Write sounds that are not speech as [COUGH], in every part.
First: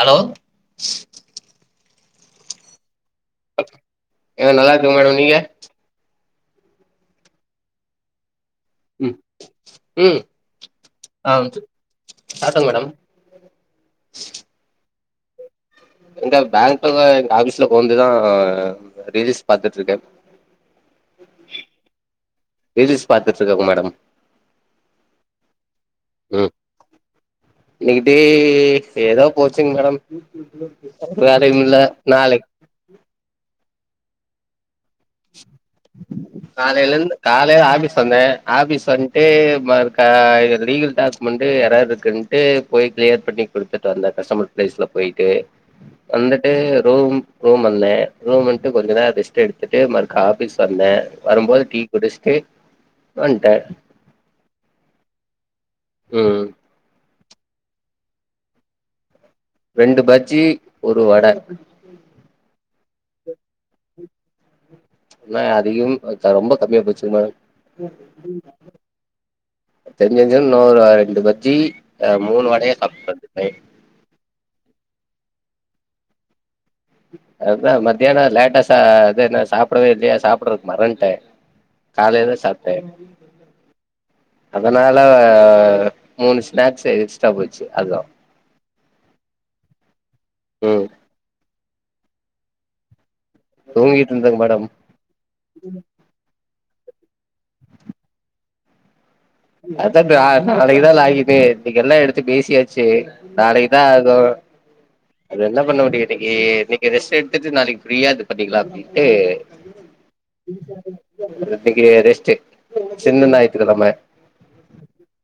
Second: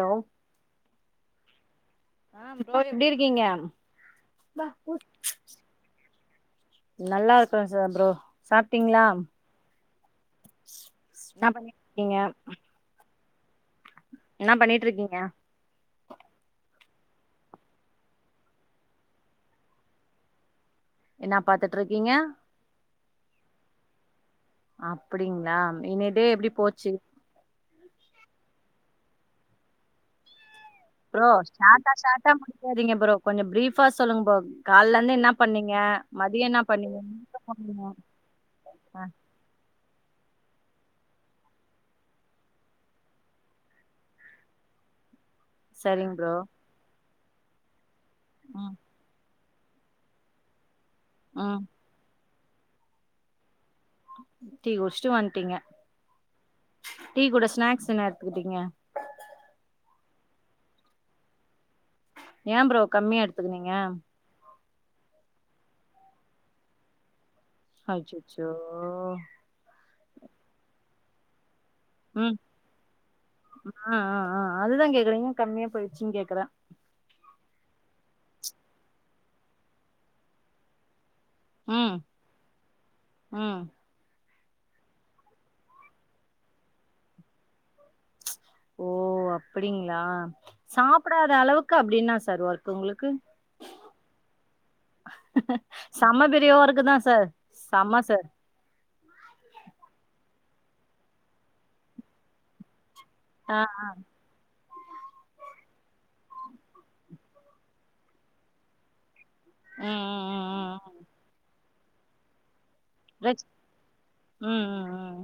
hello ஆ [INAUDIBLE] எப்டிருக்கீங்க ஏங்க நல்லா இருக்கே மேடம் நீங்க நல்ல இருக்கிறன் சார் ப்ரோ சாப்பிட்டீங்களா ம் ம் ஆ என்ன பண்ணிக்கிட்டுருக்கீங்க சாப்ட்டேங்க [UNINTELLIGIBLE] என்ன பண்ணிட்டுருக்கீங்க ய இங்த பேங்க்ல எங்க ஆபீஸ்ல கொந்துதான் ரிலீஸ் பாத்துட்டு இருக்கேன் என்ன பாத்துட்டுருக்கீங்க ரீல்ஸ் பாத்துட்டு இருக்கங்க மேடம் அப்படிங்களா இன்னி டே எப்டி போச்சு இன்க்குடேஏ ஏதோ போச்சுங்க மேடம் ப்ரோ வேலையும் இல்ல ஷாட்டா ஷாட்டா நாளைக்கு முடிச்சிரிங்க ப்ரோ கொஞ்சம் ப்ரீப் ஃப சொல்லுகங்ப் பண்ணீங்க காலையிலருந்து எங்க காலையில போனீங்க ஆபீஸ் வந்தேன் ஆபிஸ் ஆ வந்துட்டு ம [INAUDIBLE] லீகல் டாக்குமெண்ட்டு எரர் இருக்குதுன்ட்டு போய் கிளியர் பண்ணி கொடுத்துட்டு வந்த கஸ்டமர் ப்ளேஸில போய்ட்டு சரிங்க ப்ரோ வந்துட்டு ரூம் ரூம்ல்லே ரூம் வந்துட்டு ம் கொஞ்ச நேரம் ரெஸ்ட் எடு ட்டு மறுகா ஆபிஸ் வந்தேன் வரும்போது ம் டீ குடிச்சுட்டு ஒன்ட டீகொடிச்சுட்டு வன்ட்டீங்க ம் டீ கூட ஸ்நாக்ஸ் என்ன எடுத்துக்கிட்டீங்க ரெண்டு பஜ்ஜி ஒரு வடை ஏ ப்ரோ கம்மியா எடுத்துக்குனீங்க என்ன அதிகம் ரொம்ப கம்மியா போச்சுக்க மேம் அச்சச்சோ தெரிஞ்சிருந்த இன்னொரு ரெண்டு பஜ்ஜி ஆ ம் மூணு வடைய சாப்டேன் நைட் [INAUDIBLE] கம்மியாபோயிடுச்சுனு கேக்குரா அத்தா மத்தியானம் லேட்டா சா அது அத சாப்பிடவே இல்லயா சாப்பிடுறக்கு மறந்துட்டேன் ம் காலைல சாப்டேன் ம் அதனால மூணு ஸ்நாக்ஸ் எக்ஸ்ட போச்சு அது தன் ஓ அப்படிங்களா ம் சாப்டாத அளவுக்கு அப்டின்னா சார் ஓர்க் உங்களுக்கு தூங்கிட்டு இருந்தேங்க மேடம் [INAUDIBLE] செம்ம பெரி ஓர்கு தான் சார் சாம சார் அதான் நாளைக்கு தான் லக்கிட்டு இன்கு எல்லாம் எடுத்து பேசியாச்சு ஆ நாளைத் தான் அதும் அது என்ன பண்ண முடியும் இன்னைக்கு இன்னைக்கு ரெஸ்ட் எடுத்துட்டு நாளைக்கு ஃப்ரீயா இது பண்ணிக்கலாம் அப்டின்ட்டு ம் ம் ம் ம் [UNINTELLIGIBLE] இன்னைக்கு ரெஸ்டு சின்ன ரெஸ்ட் ஞாயித்து கிழம ம் ம் ம்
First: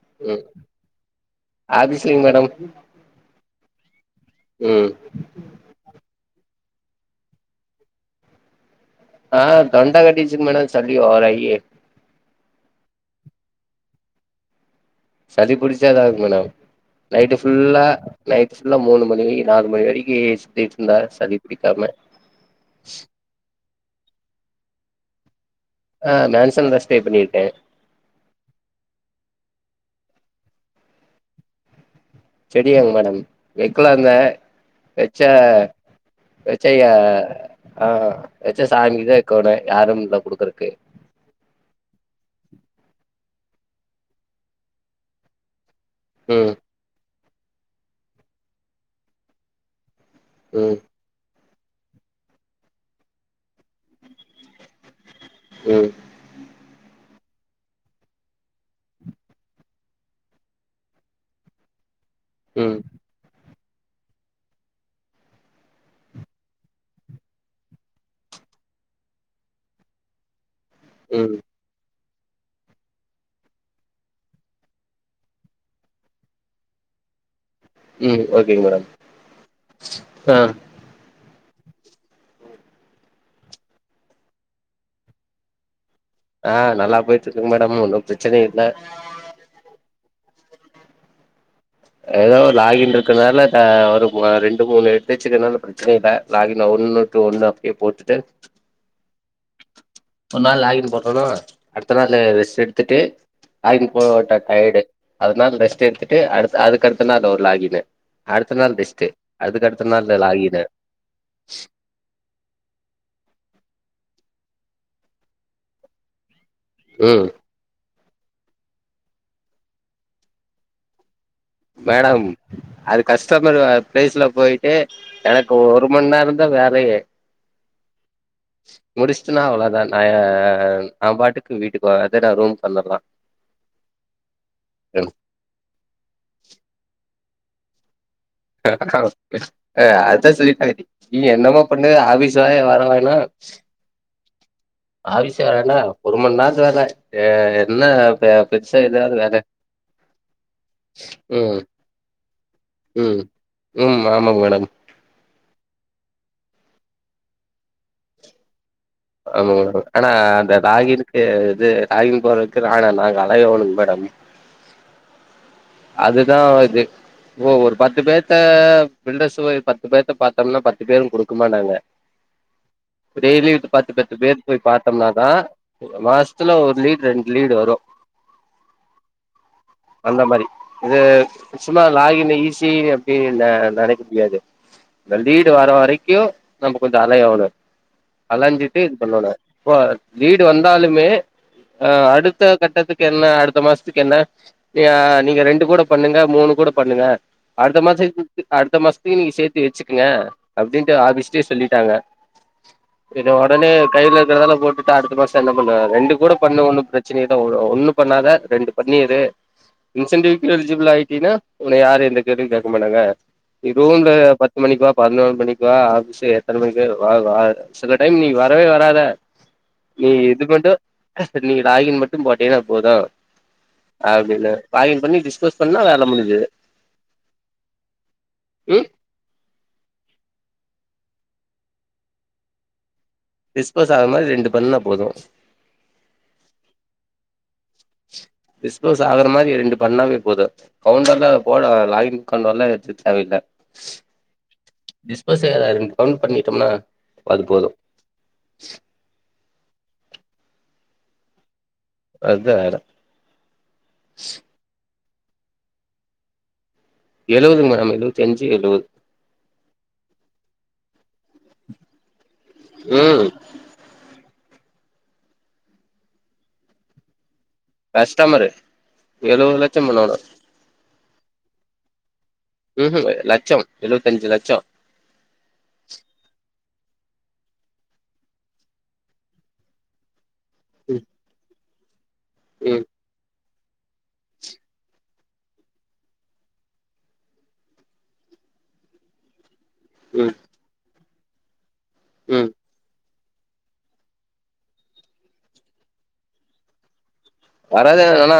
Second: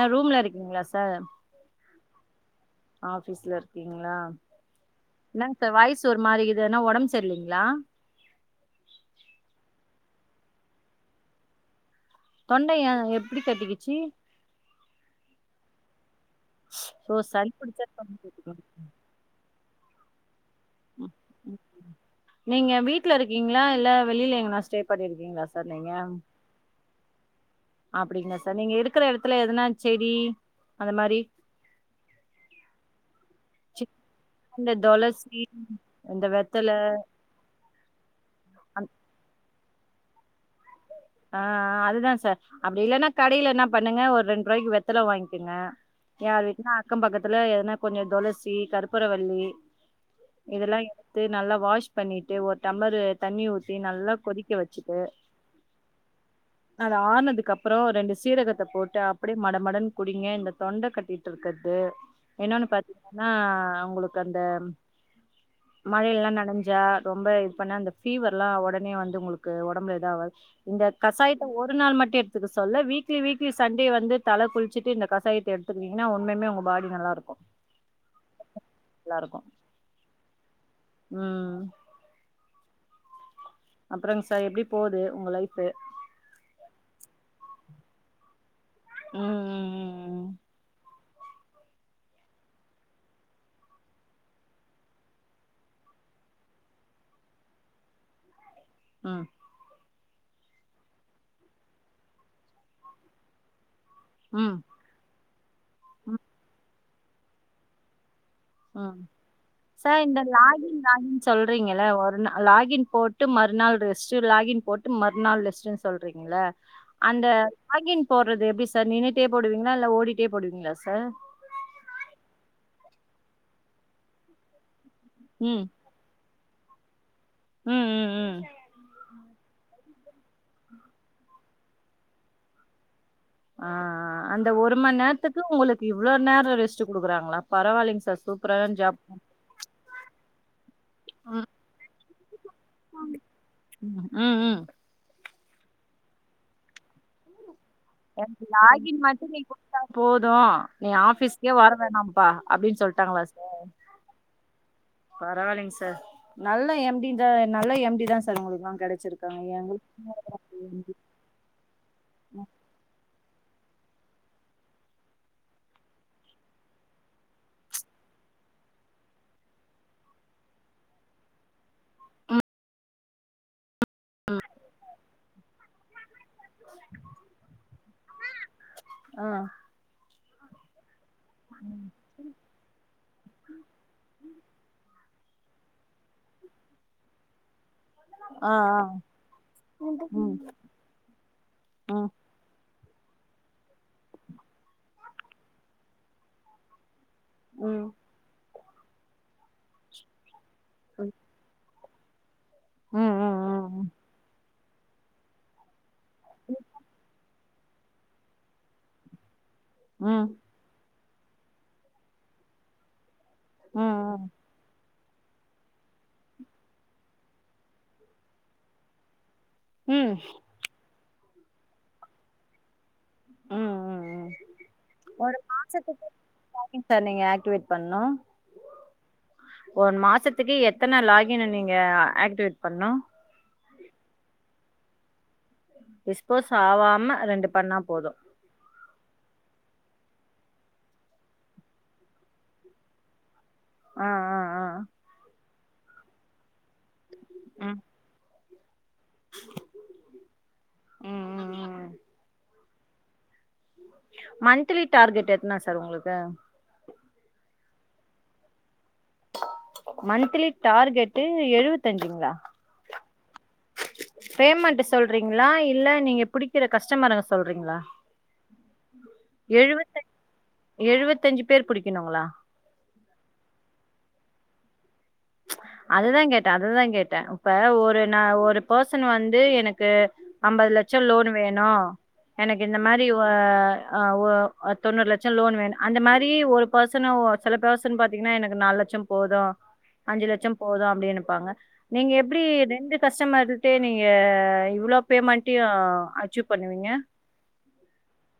ஏ ரூம்ல ம் இருக்கீங்களா சார் ஆபீஸ்லிங் மேடம் ஆஃபீஸ்ல இருக்க நா ம் என்னக சார் வாயஸ் ஒரு மாரி இதுன்ன உடம்பு சரில்லிங்களா ஆஹ தொண்டா கட்டிகிச்சி மேடம் சளி ஓவராய் தொண்டைய எப்படி கட்டிகிசி சளி புடிச்சஎதாவது [INAUDIBLE] ஓ நைட்டு் சளி புடிச்சா புல்லா தொண்ட கட்டிக்கு நைட் புல்லா மூணு மணி நாலு மணி மகரிகஸ் நீங்க வீட்டுல இருக்கீங்களா இல்ல வெளியில எங்கனா ஸ்டே பண்ணிருக்கீங்ள [INAUDIBLE] ஆ நான்சல் அஷ் பே பண்ணிருக்கேன் அப்டிங்களா சார் நீங்க இருக்குற இடத்துல எதனா செடி அந்த மாரி செடியாங்க மேடம் வெக்கல சின்ன தா ஆ இந்த வெச்ச தொளசி இந்த வெத்தல வெச்சய ஆ சாங்கி [INAUDIBLE] யாரும் இல்ல கொடுக்குறக்கு ஆ அதுதா சார் அப்டி இல்லன்னா கடையில என்ன பண்ணுங்க ஒரு ரெண்டு ரூபாய் வெத்தல வாங்கிக்கங்க யார் ம் வீட்டுனா அக்கம் பக்கத்து அதுல எதுனா கொஞ்சம் துளசி கருற்பற வல்லி ம் இதெல்லாம் எடுத்து நல்லா வாஷ் பண்ணிட்டு ஒரு டம்ளரு தண்ணி ஊத்தி நல்லா கொதிக்க வச்சுட்டு ம் ஆர்னதுக்கு அப்புறம் ரெண்டு சீரகத்தை போட்டு அப்டியே மடமடன்னு குடிங்க இந்த தொண்ட கட்டிட்டு இருக்கிறது இன்னொன்னு ம் பாத்தீங்கன்னா அவங்களுக்கு அந்த மழைல்லாம் நனைஞ்சா ரொம்ப இது பண்ண அந்த ஃபீவர் எல்லாம் உடனே வந்து உங்களுக்கு உடம்புல ஏதாவ இந்த ம் கசாயத்தை ஒரு நாள் மட்டு ட்டு எடுத்துக்க சொல்ல வீக்லி வீக்லி சண்டே வந்து தல குளிச்சிட்டு இந்த கசாயத்த எடுத்துக்கிட்டீங்கன்னா உன்னுமே உங்க பாடி நல்லா இருக்கு ம் ஓகேங்க மேடம் நல்லா இருக்கு ஆ ம் அப்புறங் சார் எப்டி போகுது உங்க லைஃபு ஆஹ் நல்லா போயிட்ருக்கு மேடம் ஒன்னும் பிரச்சன இல்ல ம் ம் ம் ஏதோ லாகின் இருக்கனால ஒரு ரெண்டு மூணு எடுச்சுக்கனாலு பிரச்சனை இல்லை லாகின் ஒண்ணு டு ஒண்ணு அப்டியே போட்டுட்டு ஆ ஒரு நாள் லாகின் போட்டாலு அடுத்த நாள் ரெஸ்ட் எடுத்துட்டு லாகின் போட்ட ம் ம் டயேடு அதனால ரெஸ்ட் எடுத்துட்டு ம் அடுத் அதுக்கடுத் [UNINTELLIGIBLE] லாகின்னு அடுத்த நாள் ம் ரெஸ்ட்டு அதுக்கடுத்த சார் நாள் இந்த லாகின்னு லாகின் லாகின் சொல்றீங்கள ஒரு நாள் லாகின் போட்டு மறுநாள் ரெஸ் [INAUDIBLE] லாகின் போட்டு மறுநள் லஸ்டு சொல்றீங்களா அந்த ம் லாகின் போடுறது எப்டி சார் நின்ட்டே போடுவீங்களா இல்ல ஓடிடே போடுவீங்களா சார் மேடம் அது கஸ்டமர் பிளேஸ்ல போயிட்டு எனக்கு ம் ஒரு மணி நேரம் [INAUDIBLE] வேறையே ம் ம் ம் முடிச் [INAUDIBLE] அவ்வளதான் நா பாட்டுக்கு வீட்டுக்கு ரூம் பண்ணலாம் ஆ ஆ அந்த ஒரு மணி நேரத்துக்கு உங்களுக்கு இவ்ளோ நேரோ எட் ரெஸ்ட்டுக்குறாங்களா பரவாயலங்க சார் சூப்பரான ஜாப் [UNINTELLIGIBLE] நீ ம் என்னமா பண்ணுது ஆபீஸ் [UNINTELLIGIBLE] வரவேணா ம் ம் அவசியம் வரண ஒரு மணி நேரத்து வேல என்ன எனக்கு பெருசா லாகின் எதாவது மத்தி வேல நீ கொடுத்தா போதும் நீ ஆபீஸ்க்கே ம் வர வேணாம்பா அப்டின்னு ம் சொல்லிட்டாங்களா சார் ம் ஆமாங்க மேடம் பரவாயில்லைங்க சார் நல்லா எம்டிந்த நல்லா எம்டி தான் சார் உங்களுக்கு ஆமா மேடம் ஆனா அந்த லாகின்க்கு இது லாகின் போட்றக்கு [UNINTELLIGIBLE] நாங்க ய ஒணுங் மேடம் அதுதா இது இப்போ ஒரு பத்து பேர்த்த ஃபில்டர்ஸ் பத்து பேத்த பாத்தோம்னா பத்து பேரும் குடுக்கமாட்டாங்க இப்ப டெய்லி பத்து பத்து பேர்த்த போய் பாத்தோம்னாதா மாசத்துல ஒரு லீடு ரெண்டு லீடு வரு ஆ அந்த மாரி இது சும்மா லாகின் ஈஸி அப்டி நெ நெனைக்க முடியாது அந்த லீடு வர வரைக்கு நம்ம கொஞ்ச அலையோனு ஆ அலைஞ்சிட்டு ஆ இது பண்ணனு இப்ப ம் லீடு வந்தாலுமே ஆ ம் அடுத்த கட்டத்துக் என்ன அரத மாசத்துக்கு என்ன நீங்கள் ரெண்டு கூட பண்ணுங்க மூணு கூட பண்ணுங்க அடித்த ம் மாச அடுத்த மாசத்துக்கு நீங்க சேத்தி வச்சுக்கங்க அப்டின்ட்டு ஆஃபிஸ்லயே சொல்லிட்டாங்க ம் ம் இது உடனே ம் கையில இருக்கிறதால போட்டு அ அடுத்த மாசம் என்ன பண்ணுவா ரெண்டு கூட பண்ண ஒண்ணும் பிரச்சனை ஒண்ணு பண்ணாத ரெண்டு பண்ணிர் ம் ம் ம் இன்சன்டிி் எலிஜீபால் ஆ.. அப்டினா உனனை யாரு எந்த கேள்வியும் கேட்க மாட்டாங்க இதுவும் ம் பத்து மணிக்கு வா பதனோரு மணிக்கு வா ஆபீஸு எத்தனை மணிக்கு வா வா சில டைம் நீ வரவே வராத நீ இது மட்டும் நீங்க லாகின் மட்டு போட்டீன்னா போது ம் ம் ம் ஆப்டின்ர் ஒரு மாத்து மாசத்துக்கு எத்தனை சிம் சார் நீங்க ஆக்ட்டிவ்ட் பண்ணனும் ம் அத்தனா லாகின் நீங்க ஆக்டிவேட் பண்ணும் டிஸ்போஸ் ஆகுற மாரி ரெண்டு பண்ணா போது [UNINTELLIGIBLE] டிஸ்போஸ் ஆவாம ரெண்டு பண்ணா போதும் ஸ்கோஸ் ஆகுற மாரி ரெண்டு பண்ணாவே போது கவுண்டர்ல போட லாகின் கவுண்டர் எல்லா எடுக்க தேவையில்ல ஆ ஆ ஆ ப்ப டிஸ்போஸ் இரு கவுண்ட் பண்ணிட்டோம்னா அது போது [UNINTELLIGIBLE] உம் உம் உம் அது அற மன்த்லி டார்கெட் எத்தனா சார் உங்களுக்கு எழுபதுங்க மேடம் எழுவத்தி அஞ்சு எழுவது மன்த்லி டார்கெட்டு எழுவத்து அஞ்சுங்களா ம் பேமெண்ட் சொல்றீங்ளா இல்ல நீங்க புடிக்கற கஸ்டமர கஸ்டமரு எழுவது லட்சம் பண்ணோணும் த்தஞ்சு பேர் புடிக்குணுங்ளா ம்ம் லட்சம் எழுவத்தஞ்சு லட்சம் அததா கேட்டே அததான் கேட்டே இப்ப ஒரு நா ஒரு பர்சன் வந்து எனக்கு அம்பதுலட்சம் லோன் வேணும் எனக்கு ம் இந்த ம் மாரி ஓ ஹ ஓ தொண்ணூறு லட்சம் லோன் வேணும் அந்த மாரி ஒரு பர்சன் சில பெர்சன் பாத்தீங்கன்னா எனக்கு நாலுலட்சம் போதும் ம் அஞ்சுலட்சம் போதும் அப்படினு ப்பாங்க நீங்க எப்டி ம் ரெண்டு கஸ்டமர்டே நீங்க ஹ இவ்ளோ பேமெண்டயும் அச்சீவ் பண்ணுவீங்க வரது என்னா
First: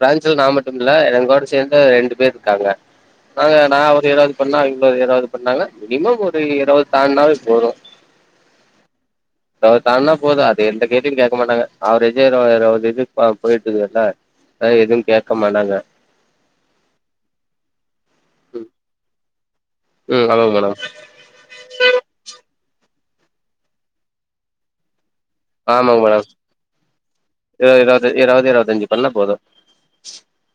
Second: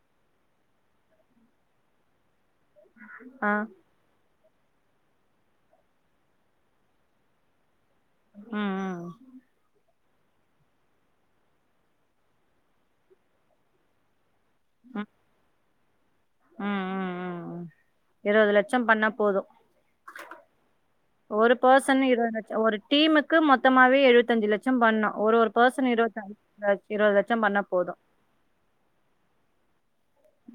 பிரான்சுல நா மட்டுல்ல எங்கோட சேர்ந்த ரெண்டு பேரு இருக்காங்க ஆ நாங்க நா அவர் ஏதாவது பண்ணா இப்ப இருபது பண்ணாங்க மினிமம் ஒரு இருவது தான்டுனாவே போதும் உம் ம் தா நா போதும் அது எந்த கேள்வியும் கேட்க மாட்டாங்க அவுரேஜா இருவது அப்பா போயிட்டு வர்டா ஹ எதுவும் ம் கேட்க மாட்டாங்க ம் ம் உம் ம் இருபதுலட்சம் பண்ணா போதும் ம் ஆமாங்க மேடம் ஒரு பசனே இருபது லட்சம் ஒரு டீமூக்கு மொத்தமாவே எழுவத்தஞ்சு லட்சம் பண்ணும் ஒரு ஒரு பெர்சன் ஆமாங்க மேடம் [INAUDIBLE] இருபது லட்சம் பண்ணா இருவது போதும் இருவது இருவது இருவத்தஞ்சு பண்ணா போது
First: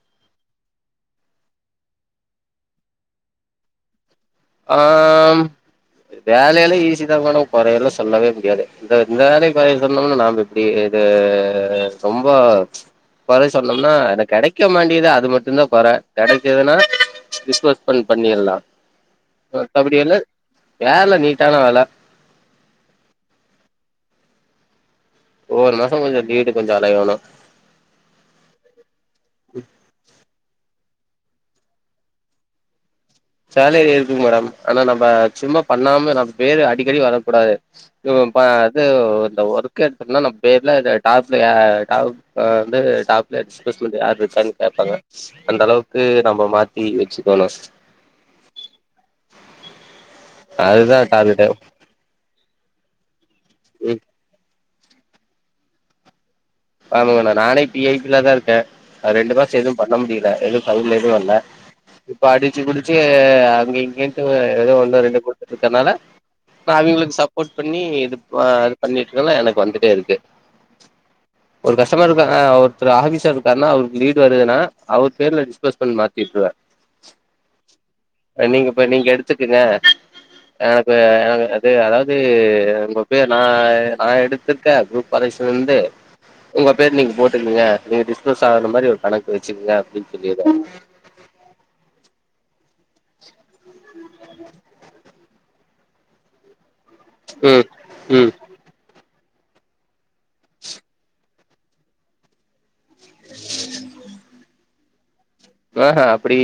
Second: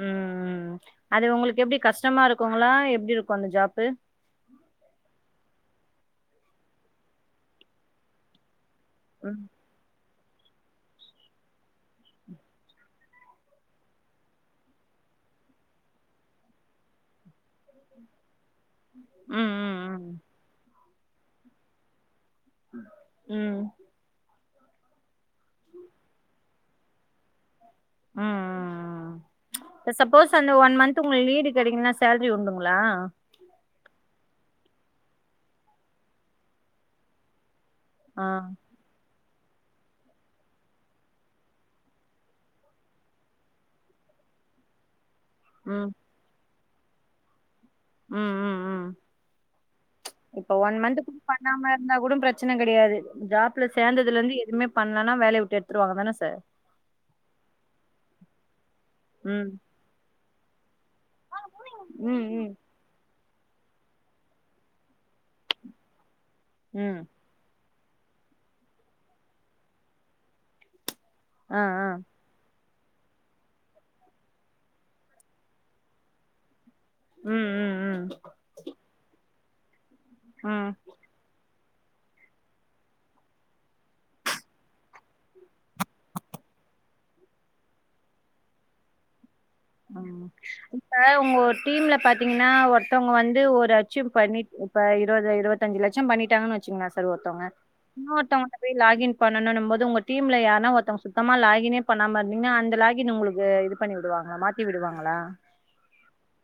உம் ம் அது உங்களுக்கு எப்டி கஷ்டமா இருக்குங்களா எப்டி இருக்கும் அந்த ஜாப்பு ஆஹ் வேலையல்லாம் ஈசி தா மேடம் குறைஎல்லாம் சொல்லவே முடியாது இந்த ம் இந்திரி பய சொன்னோம்ன்ன நானு இப்படி இது ரொம்ப ச்ச் கொர சொன்னோம்னா என கிடைக்க மாண்டிகிது தா அது மட்டும்தான் கொர கிடைக்கதுன்னா இன்வெஸ்ட்மென்ட் பண்ணலாம் பண்ணிடலாம் ம் ம் [UNINTELLIGIBLE] வேல நீட்டான வேல உஹம் ஒரு மாசம் கொஞ்சம் வீடு கொஞ்சம் அலையணும் ம் ம் ம் சப்போஸ் அந்த ஒன் மன் [UNINTELLIGIBLE] உங்களுக்கு லீடு கெடைக்கலன்னா சேலரி உண்டுங்களா சேலரி இருக்கு மேடம் ஆனா நம்ப சும்மா பண்ணாம நம்ம பேரு அடிக்கடி வரக்கூடாது இது ஆ பா அது ஒரு ஒர்க் எடுத்தோம்னா நம் பேர்லா இது டாப்ல யா டாப் வந்து டாப்ல [INAUDIBLE] யார் இருக்காங்கன்னு பாப்பாங்க அந்த ம் அளவுக்கு நம்ம மாத் நீங்க வச்சுக்கோன்னா உம்-உம்-உம் இப்ப ஒன் அதுதா மந்த் டார்கெட்டு பண்ணாம இருந்தா கூட பிரச்சனை கிடையாது ஜாப் ல ம் சேந்ததுலிர்ந்து எத் எதுமே பண்ணலனா வேலய விட்டு எடுத்துருவாங்கதான சார் ஆமாங்க நானே பி ஐ பி லதா இருக்கே நா ரெண்டு ம் மாசம் எதும் பண்ண முடியல எது அது மட்டு அல்ல இப்ப ம் ம் அடிச்சு புடிச்சு து அங்க இங்கன்ட்டு ஏதோ ஒன்னு ரெண்டு குடுத்துட்ருக்கனால நா ம் அவிங்களுக்கு சப்போர்ட் பண்ணி இது ப இது பண்ணிட்டு இருக்கனால எனக்கு வந்துட்டே இருக்கு ஆ ஒரு ஆ கஷ்டமர் இருக்காங்க அவர் செரி ஆஃபீசர் இருக்காருனா அவருக்கு லீடு [UNINTELLIGIBLE] அவர் பேர்ல டிஸ்போஸ் பண்ணி மாத்தி விட்ருவ ம் ம் நீங்க போய் நீங்க எடுத் த்துக்குங்க ம் ம் எனக்கு-எனக்கு து அதாவது உங்க பேர் நா நா எடுத்திருக்கே குரூப் பாலிசிலிருந்து உங்க பேரு நீங்க போட்டுக்குங்க நீங்க டிஸ்மஸ் ஆகுற மாரி ஒரு கணக்கு வச்சுக்குங்க அப்டின்னு ஆமா சொல்லிருவே இப்ப உங்க டீம்ல பாத்தீங்கன்னா ஒரு ஒருத்துங்க வந்து ஒரு அத அச்சீவ் பண்ணி இப்ப இருபது இருபத் அஞ்ச லட்சம் பண்ணிட்டாங்கன்னு வெச் [UNINTELLIGIBLE] சார் ஒருத்தவங்க ம் ம் இன்னொருத்தவங்ககிட்ட போய் லாகின் பண்ணணும்போது உங்க டீம்ல யாருனா ஒருத்தங்க சுத்தமா லாகினே பண்ணாம இருந்தீங்க அந்த லாகின் [UNINTELLIGIBLE] உங்களுக்கு இது பண்ணி விடுவாங்களா மாத்தி விடுவாங்களா ஆஹா அப்டி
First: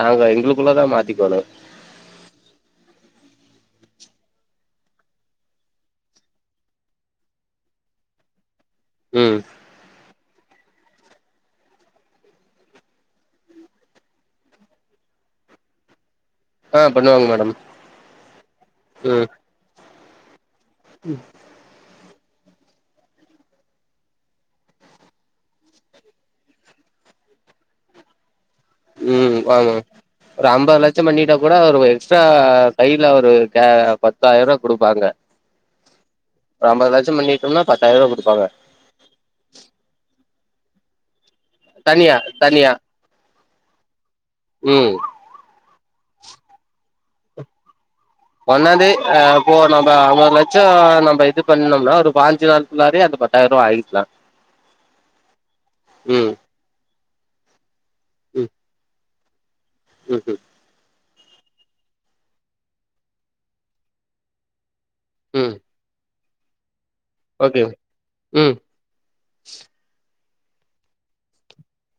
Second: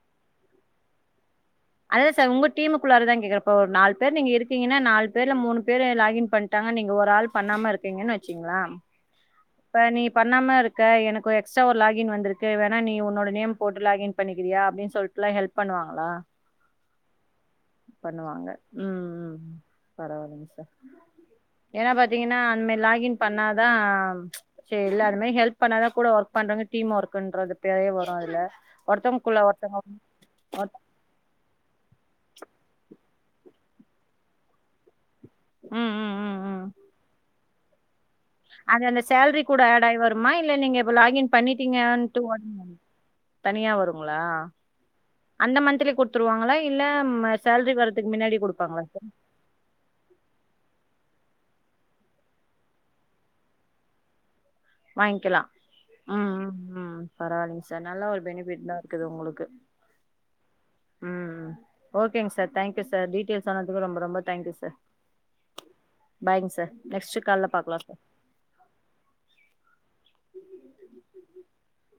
நாங்க எங்களுக்குள்ளதா மாத்திக்கோணு அதான் சார் உங்க டீமுக்குள்ளாரதா கேக்குறே இப்ப ஒரு நாலு பேர் நீங்க இருக்கீங்கன்னா நாலு பேர்ல மூணு பேர் லாகின் பண்ட்டாங்க நீங்க ஒரு ஆள் பண்ணாம இருக்கீங்கன்னு வச்சுக்கங்களே உம் பண்ணாம இருக்க எனக்கு ஒரு எக்ஸ்ட்ரா ஒரு லாகின் வந்திருக்கு வேண்ணா நீ உன்னோட நேம் போட்டு லாகின் பண்ணிக்கிறியா அப்டின் சொல்ட்டுலா ஹெல்ப் பண்ணுவாங்களா ஆ பண்ணுவாங்க மேடம் பண்ணுவாங்க உம் உம் பரவாயில்லைங்க சார் உம் ஏன்னா பாத்தீங்கன்னா அந்த மாதிரி லாகின் பண்ணாதா சரி எல்லாருமே ஹெல்ப் பண்ணாதா கூட ஒர்க் பண்றாங்க டீம் ஒர்க்குன்ற அந்த பேரே வரு அதுல உம் ஒருத்தவங்கக்குள்ள ஆமா ஒருத்தவங்க ஒரு ஒருத்த- அம்பது லட்சம் பண்ணிட்டா கூட ஒரு எக்ஸ்ட்ரா கையில ஒரு க்கா பத்தாயர்ரூபா குடுப்பாங்க ம் ம் ம் ம் ஒம்பதுலட்சம் பண்ணி தோம்னா பத்தாய் ரூவா குடு அது அந்த சேலரி கூட ஆட் ஆயி வருமா இல்லை நீங்கப்ப லாகின் தனியா பண்ணிட்டீங்கட்டு தனியா ஓடணும் தனியா வரும் ங்லா ம் அந்த [UNINTELLIGIBLE] குடுத்துருவாங்களா இல்ல ம சேல்ரி வரது ஒன்னாந்தேதி இப்போ நம்ம அம்பது லட்சம் நம்ம இது பண்ணனோம்னா ஒரு பாஞ்சினால் நாள் குள்ளாரையே அது பத்தாயிரம ரூபா ஆகிக்கலாம் வாங்கிக்கலாம் உம் உம் உம் பரவாயில்லைங்க சார் நல்ல ஒரு பெனிஃபிட்தா இருக்குது உங்களுக்கு க்கு உம் உம் ம்ம் ஓகேங்க சார் தேங்க்யூ சார் டீடெயில்ஸ் சொன்னதுக்கு ரொம்ப ரொம்ப தேங்க்யூ சார் ம் பாய்ங் சார் நெக்ஸ்ட் கால்ல ஓகே பாக்கலா சார் ம் [UNINTELLIGIBLE] [INAUDIBLE]